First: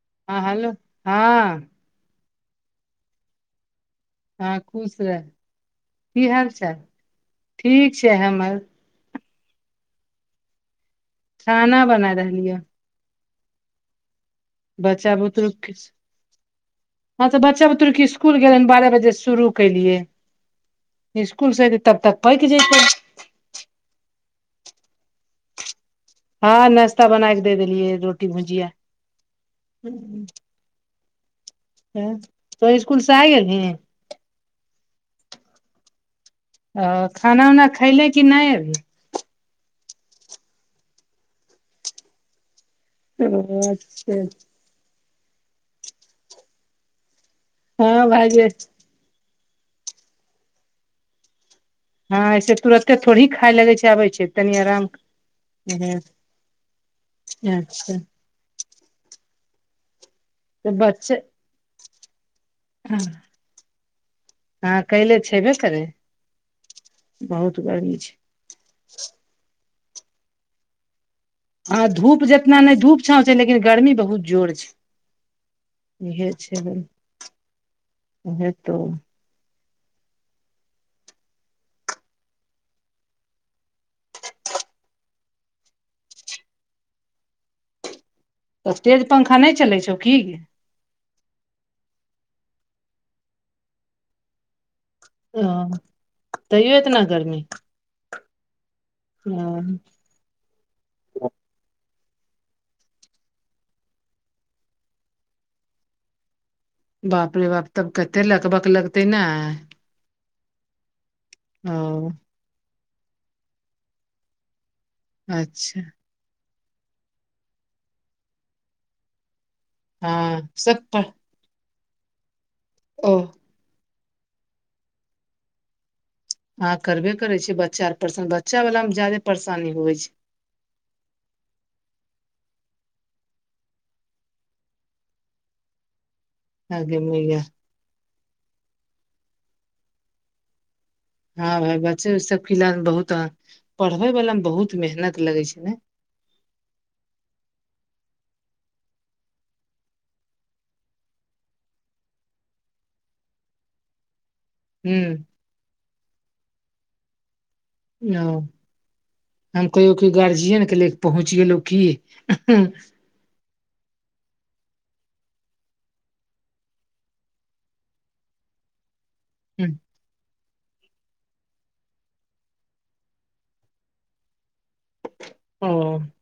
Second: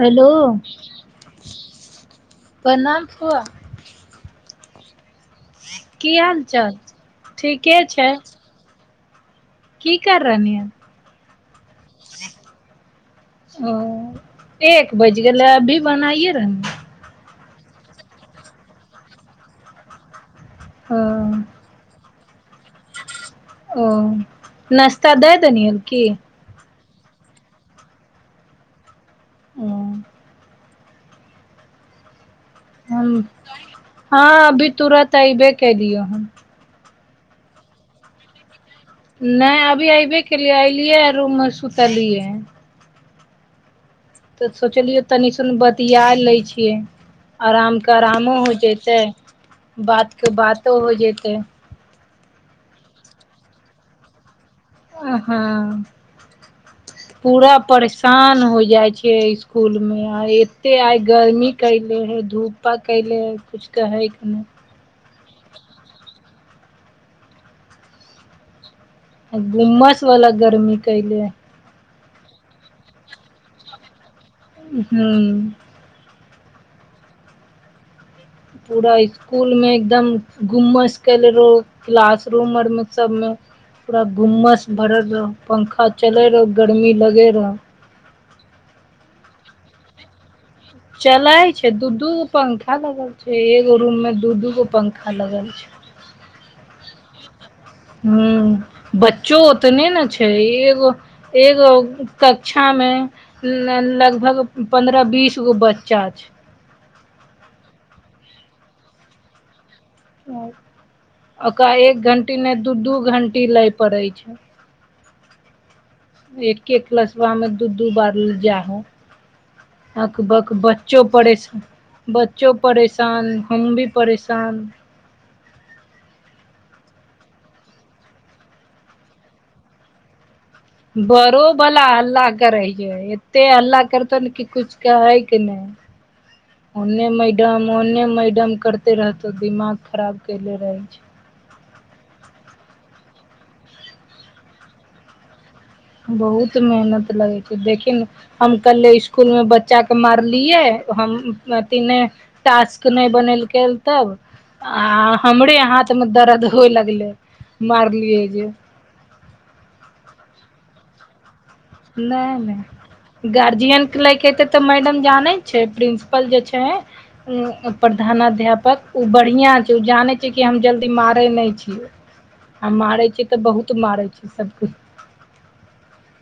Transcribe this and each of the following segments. hello हँ हँ प्रणाम फुआ हँ खुश रहे की हाल चाल ठीक छै हमर की कर रहलि हन खाना बनाय रहलियै ओ एक बच्चा बज गेलै बुतरुक अभी बनाइए रहल हँ तऽ बच्चा बुतुक स्कुल गेलय बारह बजे शुरू कयेलिये स्कूल ओ से एतै तब तक पक जेतय ओ नास्ता दए देलियैन की हँ नाश्ता बनाई क द देलियै रोटी भुजिया ओ त तो इसकुल से हम आ गेल हँ अभी तुरत अऐबे कलियौ हम अ खाना उना खैले कि नय अभी नहि अभी अऐबे केलियै ऐलियै रूम मे सुतलियै ओ अच्छा तऽ सोचलियै तनिसन बतिया लै छियै आराम के हँ आरामो भायजी हो जैतै बात के बातो हो जतै हँ ऐसे तुरते थोड़ी ही खाय लगे छै आबे छै तनी आराम हँ हम्म, पूरा अच्छा परेशान हो जाइ छियै स्कूल मे आ तऽ कतेक आइ बच्चे गर्मी कयले हइ धूपा कैले हइ कुछ कहैके नहि हँ कलै छेबे करै बहुत गर्मी छै घुम्मस वाला गर्मी केले है ह धूप जितना ने धूप छौं छै लेकिन गर्मी बहुत जोर छै हूं इहे छै उहे तो पूरा एक इकुल मे एकदम घुमस केले रहो क्लासरूम आरमे सबमे पूरा घुम्मस भरल रह पंखा चले रहो गर्मी लगे रह तऽ स्टेज पंखा नहि चलै छौ की चलाय छै दू दूगो पंखा लगल छै एगो रूम में दू दूगो पंखा लगल छै ह तैयो एतना गर्मी हू ओ बच्चो ओतने ने छै एगो एगो कक्षा मे लगभग पन्द्रह बीस गो बच्चा छै बाप रे बाप तब कते लकबक लगते ने ओकरा ओ एक घंटी नहि दू दू घंटी लय पड़ै छै अच्छा एक एक लसबा मे दू दू बार जाहो हँ अकबक सब बच्चो पर परेशान बच्चो ओ परेशान हम भी परेशान ह करबे करे छै बच्चा परेशान बच्चा वाला मे ज्यादे परेशानी होइ छै बड़ो बला हल्ला करय छै एते हल्ला करतन की कुछ कहे के नहि [inaudible] आगे ओन्ने मैया मैडम ओन्ने मैडम करते रहतौ दिमाग खराब कले रहै छै हँ भाई बच्चे सब किल बहुत पढ़बे वाला मे बहुत मेहनत लगे छै ने बहुत मेहनत लगैत छै देखि ने हम कले स्कूल मे बच्चा के मारलियै हम अथी नहि टास्क नहि बनेलकै तब आ हूँ हमरे हाथ मे दर्द होए लगलै मारलियए ओ जे हम कहियौ कि गार्जियन के ले पहुँच गेलहु की गार्जियनके लैके एतै तऽ मैडम जानै छै प्रिंसिपल जे छै उ प्रधानाध्यापक ओ बढ़िया छै ओ जानैत जे कि हम जल्दी मारै नहि छी हम मारै छी तऽ बहुत मारै छै सबकुछ ह [inaudible]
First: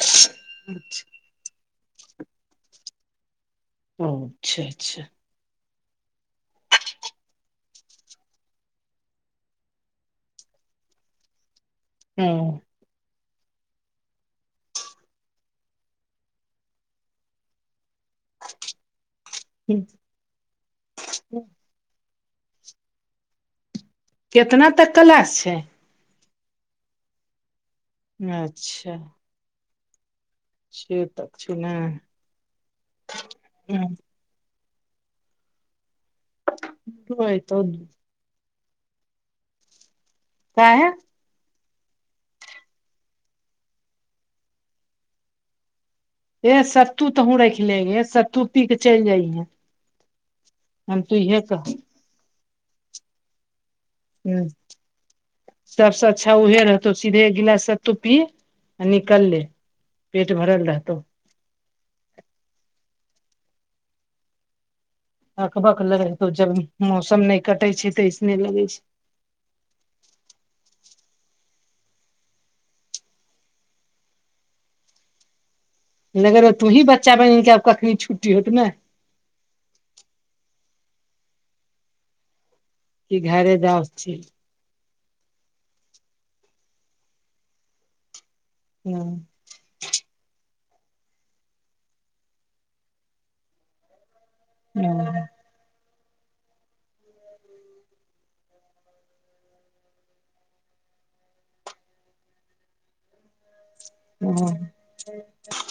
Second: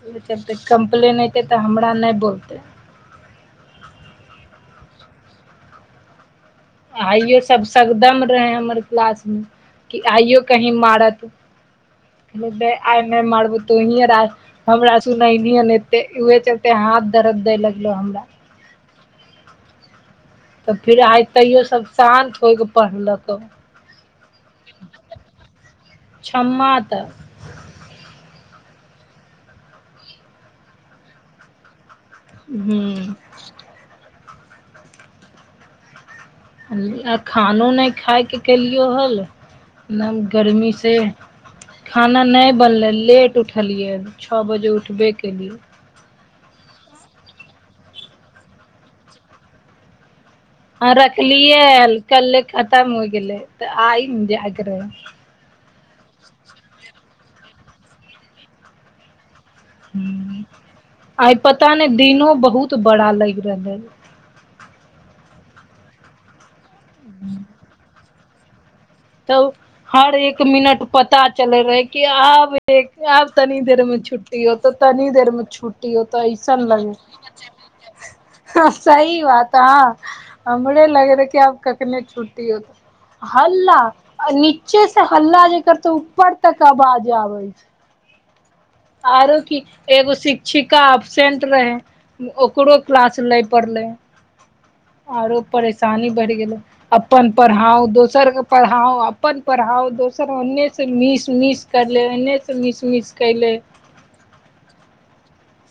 आ ओई चलतै कम्प्लेन अयतै तऽ हमरा नहि बोलतै ओ अच्छा अच्छा आइयो सब सकदम रहे हमर क्लास मे कि आइयो कही मारत [inaudible] ह हमरा सुनैले न एते उहे चलते हाथ दर्द दै लगलो हमरा ह्म तऽ फेर आइ तैयो सब शान्त होइ कऽ पढ़लक केतना तक क्लास छै छम्म तक अच्छा से त छै न हम्म हँ आ खानो नइ खाय कऽ केलियै हल न काहे गर्मीसँ खाना नै बनलै लेट उठलियै छओ बजे उठबे केलियै ए सत्तू तुहूं रख ले सत्तू पी के चलि जाइ है ह रखलियए कहब हल [unintelligible] कले खतम हो गेलै तऽ आइ ने जागर सबस अच्छा ऊहे रहतौ सीधे गिलास से तुप्पी आ निकल ले पेट हूँ भरल रहतौ आइ पता नहि दिनो बहुत बड़ा लग रहल है अकबक लगो जब मौसम नै कटे छै तऽऐसने लगे छै तब हर एक मिनट पता चलै रहै कि आब आब तनी देर में छुटी टी हो तऽ तनी देर में छुटी हो तऽ लगेर ऐसन तूही बच्चा बनि कऽ आब कखनी छुट्टी होत ने लगे सही बात हँ हमे लगे रहे कि आब कखने छुटी हो त कि घरे हल्ला जाउ चलि नीचे से हल्ला करतो ऊपर तक आबाज आबै हँ आरो की एगो शिक्षिका अब्सेंट रहे ओकरो क्लास लै पड़ले [inaudible] आरो परेशानी बढ़ि गेलै अपन पढ़ाउ दोसर के पढ़ाउ अपन पढ़ाउ दोसर ओने से मिस मिस करले ओहिनेसँ मिस मिस कएलै ह [inaudible]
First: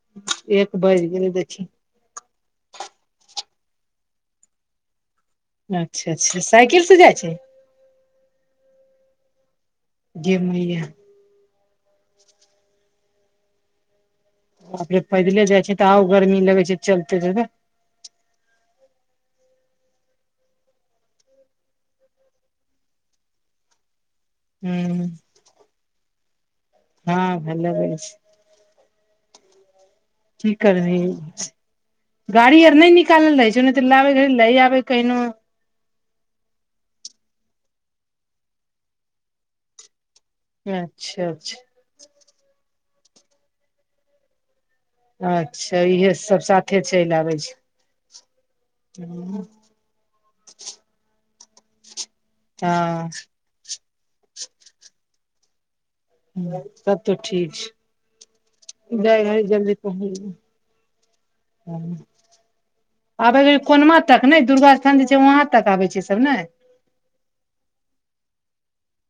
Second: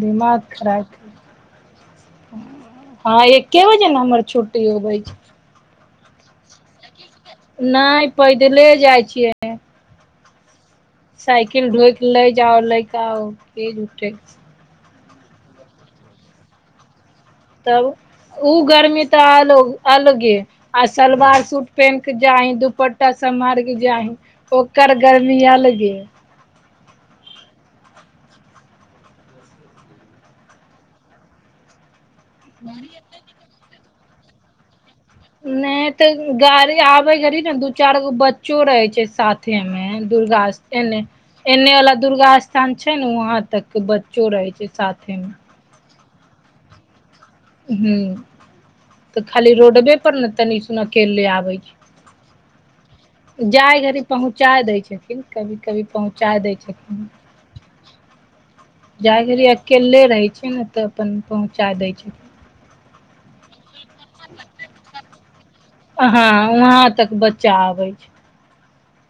दिमाग खराब बाजि गेलै देखी हँ एक्के बजे ने हमर छुट्टी होबै छै अच्छा अच्छा साइकिलसँ जाइ छही नय पैदले जाइ छियै गमइए साइकिल ढोइके लै जाउ लै कठै आ फेर पैदले जाइ छै तऽ आउ गर्मी लगै छै चलते त तब ओ गर्मी तऽ आलो अलगे आ सलवार सूट पेहेन क जा ही दुपट्टा सब मार क जा ही ओकर हूँ गर्मी अलगे हँ भल रहस कि कर बही गाड़ी आर नहि निकालल रहै छै न च लबे घी लै आ कईनो नें तऽ गाड़ी आबे घड़ी ने दू चार गो बच्चो रहे छै साथे में दुर्गा एने अच्छा अच्छा एने वाला दुर्गा स्थान छै ने वहां तक बच्चो रहे छै साथ अच्छा इहे सब साथे चलि आबै छै ह तऽ खाली रोडवे पर ने तनीस अकेल ले आबै छै हँ जाइ घड़ी पहुँचा दै छथिन कभी कभी पहुँच तब तऽ ठीक छै जाय जाइ घड़ी घरि जल्दी अकेले रहै पहुँच छै ने तऽ अपन पहुँचा दै छै आबे छै कोनमा तक ने दुर्गा स्थान जे छै वहां तक आबे छै सब हँ ने वहां तक बच्चा आबे छै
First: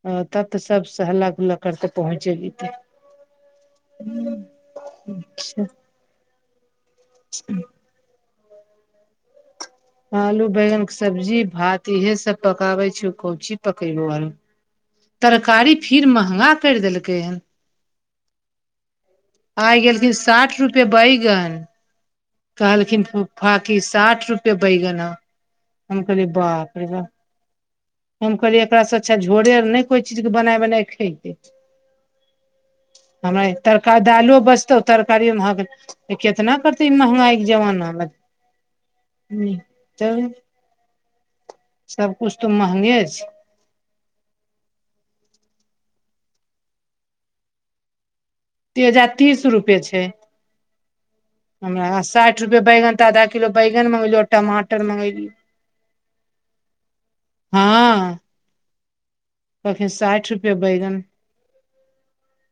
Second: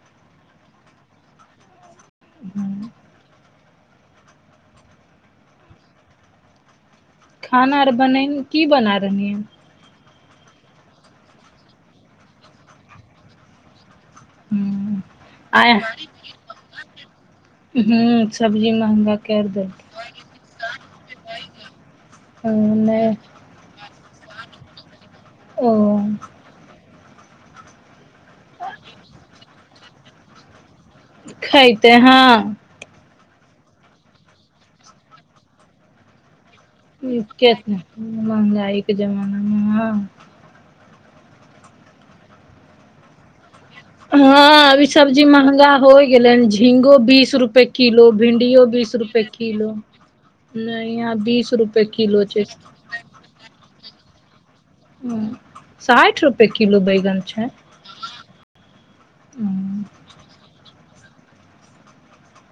ह तब तऽ सब स हल्ला गुल्ला करते पहुँचे छै जतै ह अच्छा खाना आर बन की बना रहलहियै आलू बैगन के सब्जी भात इहे सब पकाबे छै को ची पको आर हन आय तरकारी फिर महंगा करि देलकै हन ह सब्जी महंगा कैर आइ देलकै गेलखिन साठि रुपे बैगन कहलखिन नहि फाकी साठि रुपआ बैगन ओ हम कहलिय बापरेगा हम कहलियै एकरासँ अच्छा झोरे आर नहि कोइ चीजके बनाय बनाए खेतै खैते हँ हमरा तरकार दालो बचतौ तरकारी मे ह केितना करतौ क महगा एक केतना जमाना म महंगाई के जमाना ह मे हँ त [inaudible] सबकुछु तऽ महंगे छै हँ अभ सब्जी महंगा हो गेले हन झींगो बीस रुपए किलो भिंडियो बीस तेजा रुपए तीस किलो रुपए छै नहि अहाँ बीस रुपए हमरा आ किलो छै साठि रुपए बैगन आधा किलो बैगन मंगलिय टमाटर मगैलिय साठि रुपए किलो बैगन छै हँ हम्म, कहलखिन साठि रुपए बैगन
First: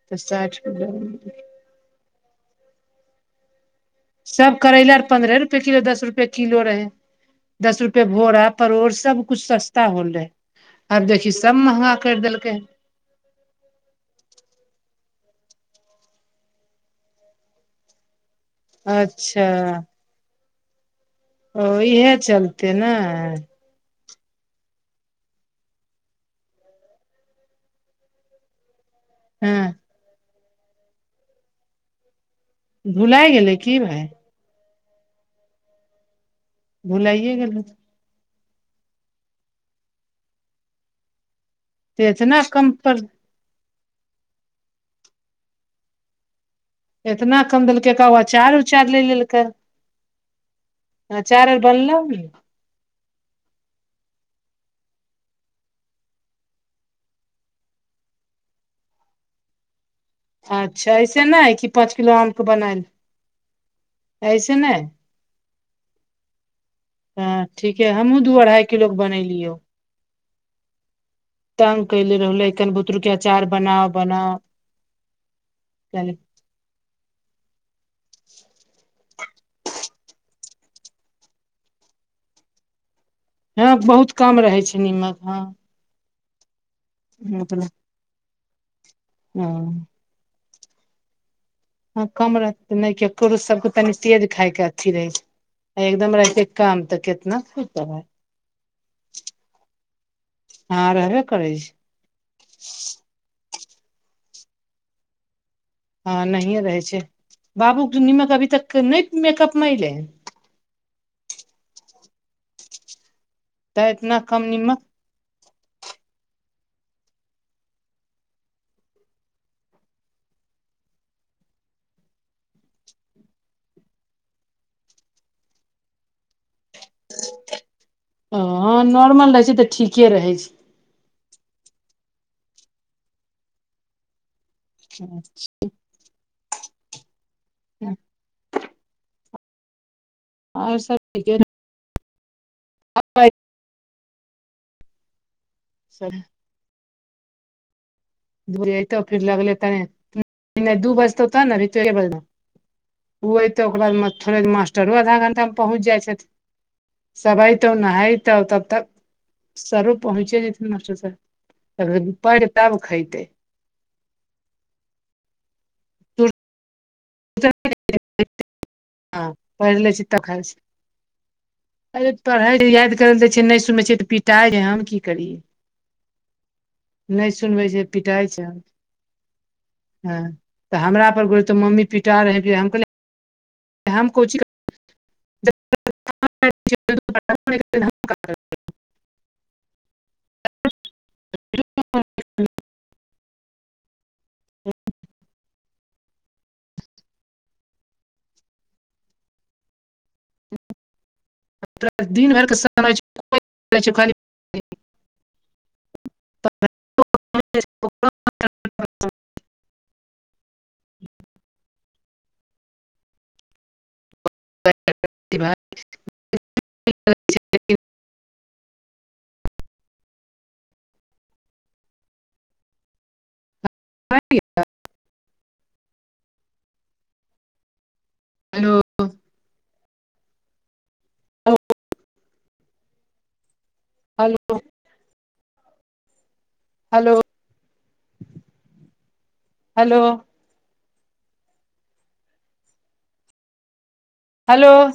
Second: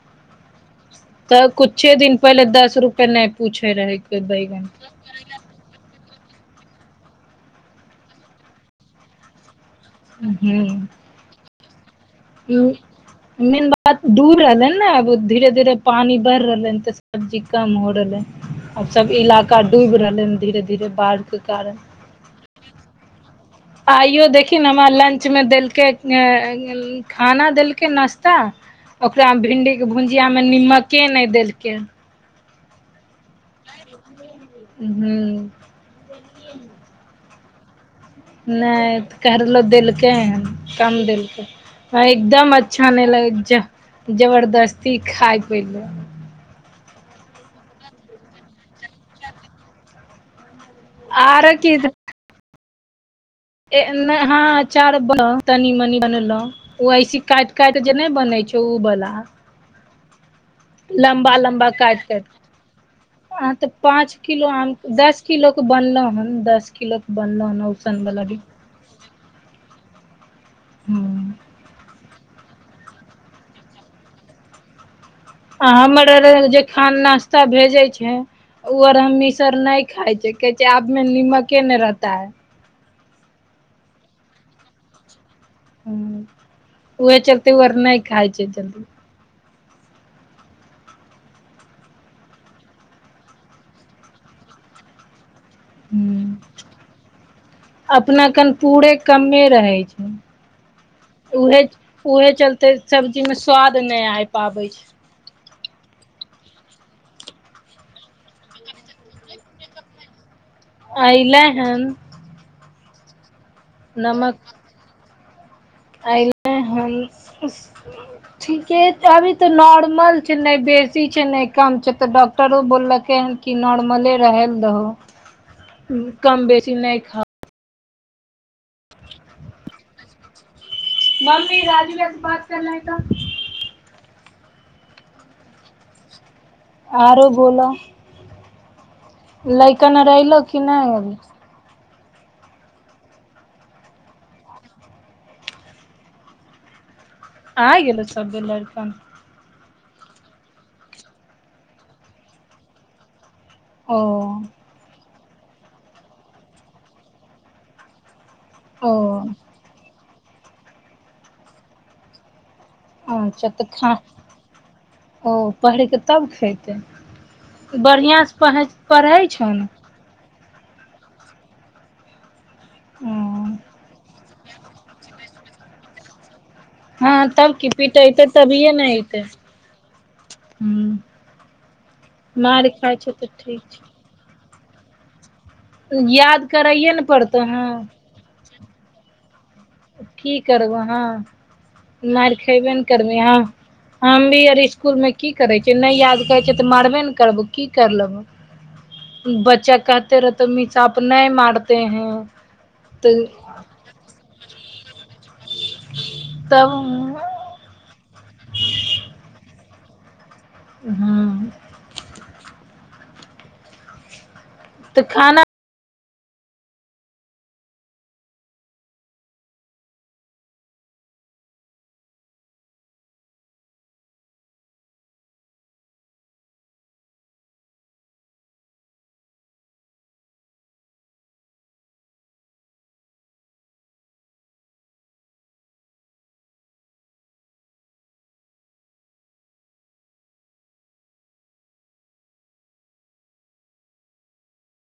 तऽ साठि रुपैया तऽ कुछे दिन पहिले दस रुपे नहि पूछे रहे सब बैगन करैले पन्द्रह रुपए किलो दस रुपए किलो रहै दस रुपे भोरा परोड़ सब कुछ सस्ता हो रहै आब देखि सब महंगा कर देलकै ह [inaudible] मेन बात दूर रहलै ने अब धीरे धीरे पानी बढ़ रहलै हन ते सब्जी कम हो रहलै आब सब अच्छा इलाका डूबि रहल है धीरे धीरे बाढ़ के ओ कारण इहे चलते ने आइयो देखिन हमरा लंच में देलकै खाना देलकै नाश्ता ओकरामे हँ भिण्डी के भुजिया में नीमके नहि देलकै भुलाय गेलै की भाय हू भुलाइए गेलै होतौ नहि तऽ कहलो देलकै हन कम देलकै तऽ एतना एकदम कम अच्छा पर नहि लगे जबरदस्ती खाय पिय ले एतना कम देलकै कब अचार उचार ले लेलकै त अचार आर बनल ने ए हँ अचार ब तनी मनी बनेलो ओ ऐसे काटि काटि जे नहि बनै छै ओ बला अच्छा ऐसे लम्बा नहि कि लम्बा पाँच काटि किलो आम के बनायल काट अह तऽ पाँच किलो ऐसे आम नहि दस किलो क बनलो हन दस किलो के हँ बनलहुँ हन ठीके औसन हमहूँ बला दू भी अढ़ाई किलो के बनेलियौ ह तंग कले रहले कन बुतरुके अचार बनाउ बनाउ आ कहली, हमरर जे खान नाश्ता भेजैत छै ओ आर हम मिसर नहि खााय छ कहै छै आब मे नीमके ने रहता है ह बहुत काम रहे छै नीमक हँ ह उह चलते ओर नहि खााय छै जल्दी हूँ हँ कम रह नहि के कु सबके तनी तेज खायके अच्छी रहै छै आ एकदम रहै ह छै कम तऽ केतना खेबै अपना कन पूरे कमे रहै छ हँ रहबे करै उहे छै उहे चलते सब्जी में स्वाद ने आ पाबै छै हँ नहिए रहै छै बाबू के नीमक अभी तक ने मेकअप में एले अइले हन तऽ इतना कम नमक आइ न हई ठीके छै अभी त नॉर्मल छै ने बेसी छै नै कम छै त डॉक्टर डॉक्टरो बोलकै ह कि नॉर्मले रह दो कम बेसी नै खाओ ओ नॉर्मल रहै छै तऽ ठीके रहै छै मम्मी राजीव भैया से बात करना ह अचा आरो बोल लैकन रहिल की नहि आ स [inaudible] आय गेल सब लड़का अयतौ फिर लगल लेता ने दू बजत ने बना ओ ते ओकर ओ बाद थोड़े मास्टरो आधा घण्टा पहुँच जाइ छथि सब आइतौ नहतौ तब तक ओ सरूप पहुँचे जेते मास्टरटर साहब पढ़ के अच्छा त खा ओ पहिर क तब खेत बढ़िया सँ पढ़े हँ पढ़ लेछी तखन से अरे पढ़े याद ओ करल दै छै नहि सुनै छियै त पिटाई हम की करि हँ नहि तब सुनबै की छै पिटेतै पिटाइ छै तभिए ने अयतै ह तऽ हमरा पर गो तो मम्मी पिटा रहे मार हम क खाइ छै तऽ ठीक छ हम कोचि याद करैए ने पड़तो न की करबै हाँ मारि खयबे ने करबह अहाँ हम भी अरी इसकुलमे की करै छियै नहि याद करै छियै तऽ मरबे ने करबौ की कर लेबै बच्चा कहते रहतेऽ मिसाप नहि मारते हैं तऽ ले छ खाली तब हं तऽ खाना [inaudible] [inaudible] हेलो [inaudible] हेलो हेलो हेलो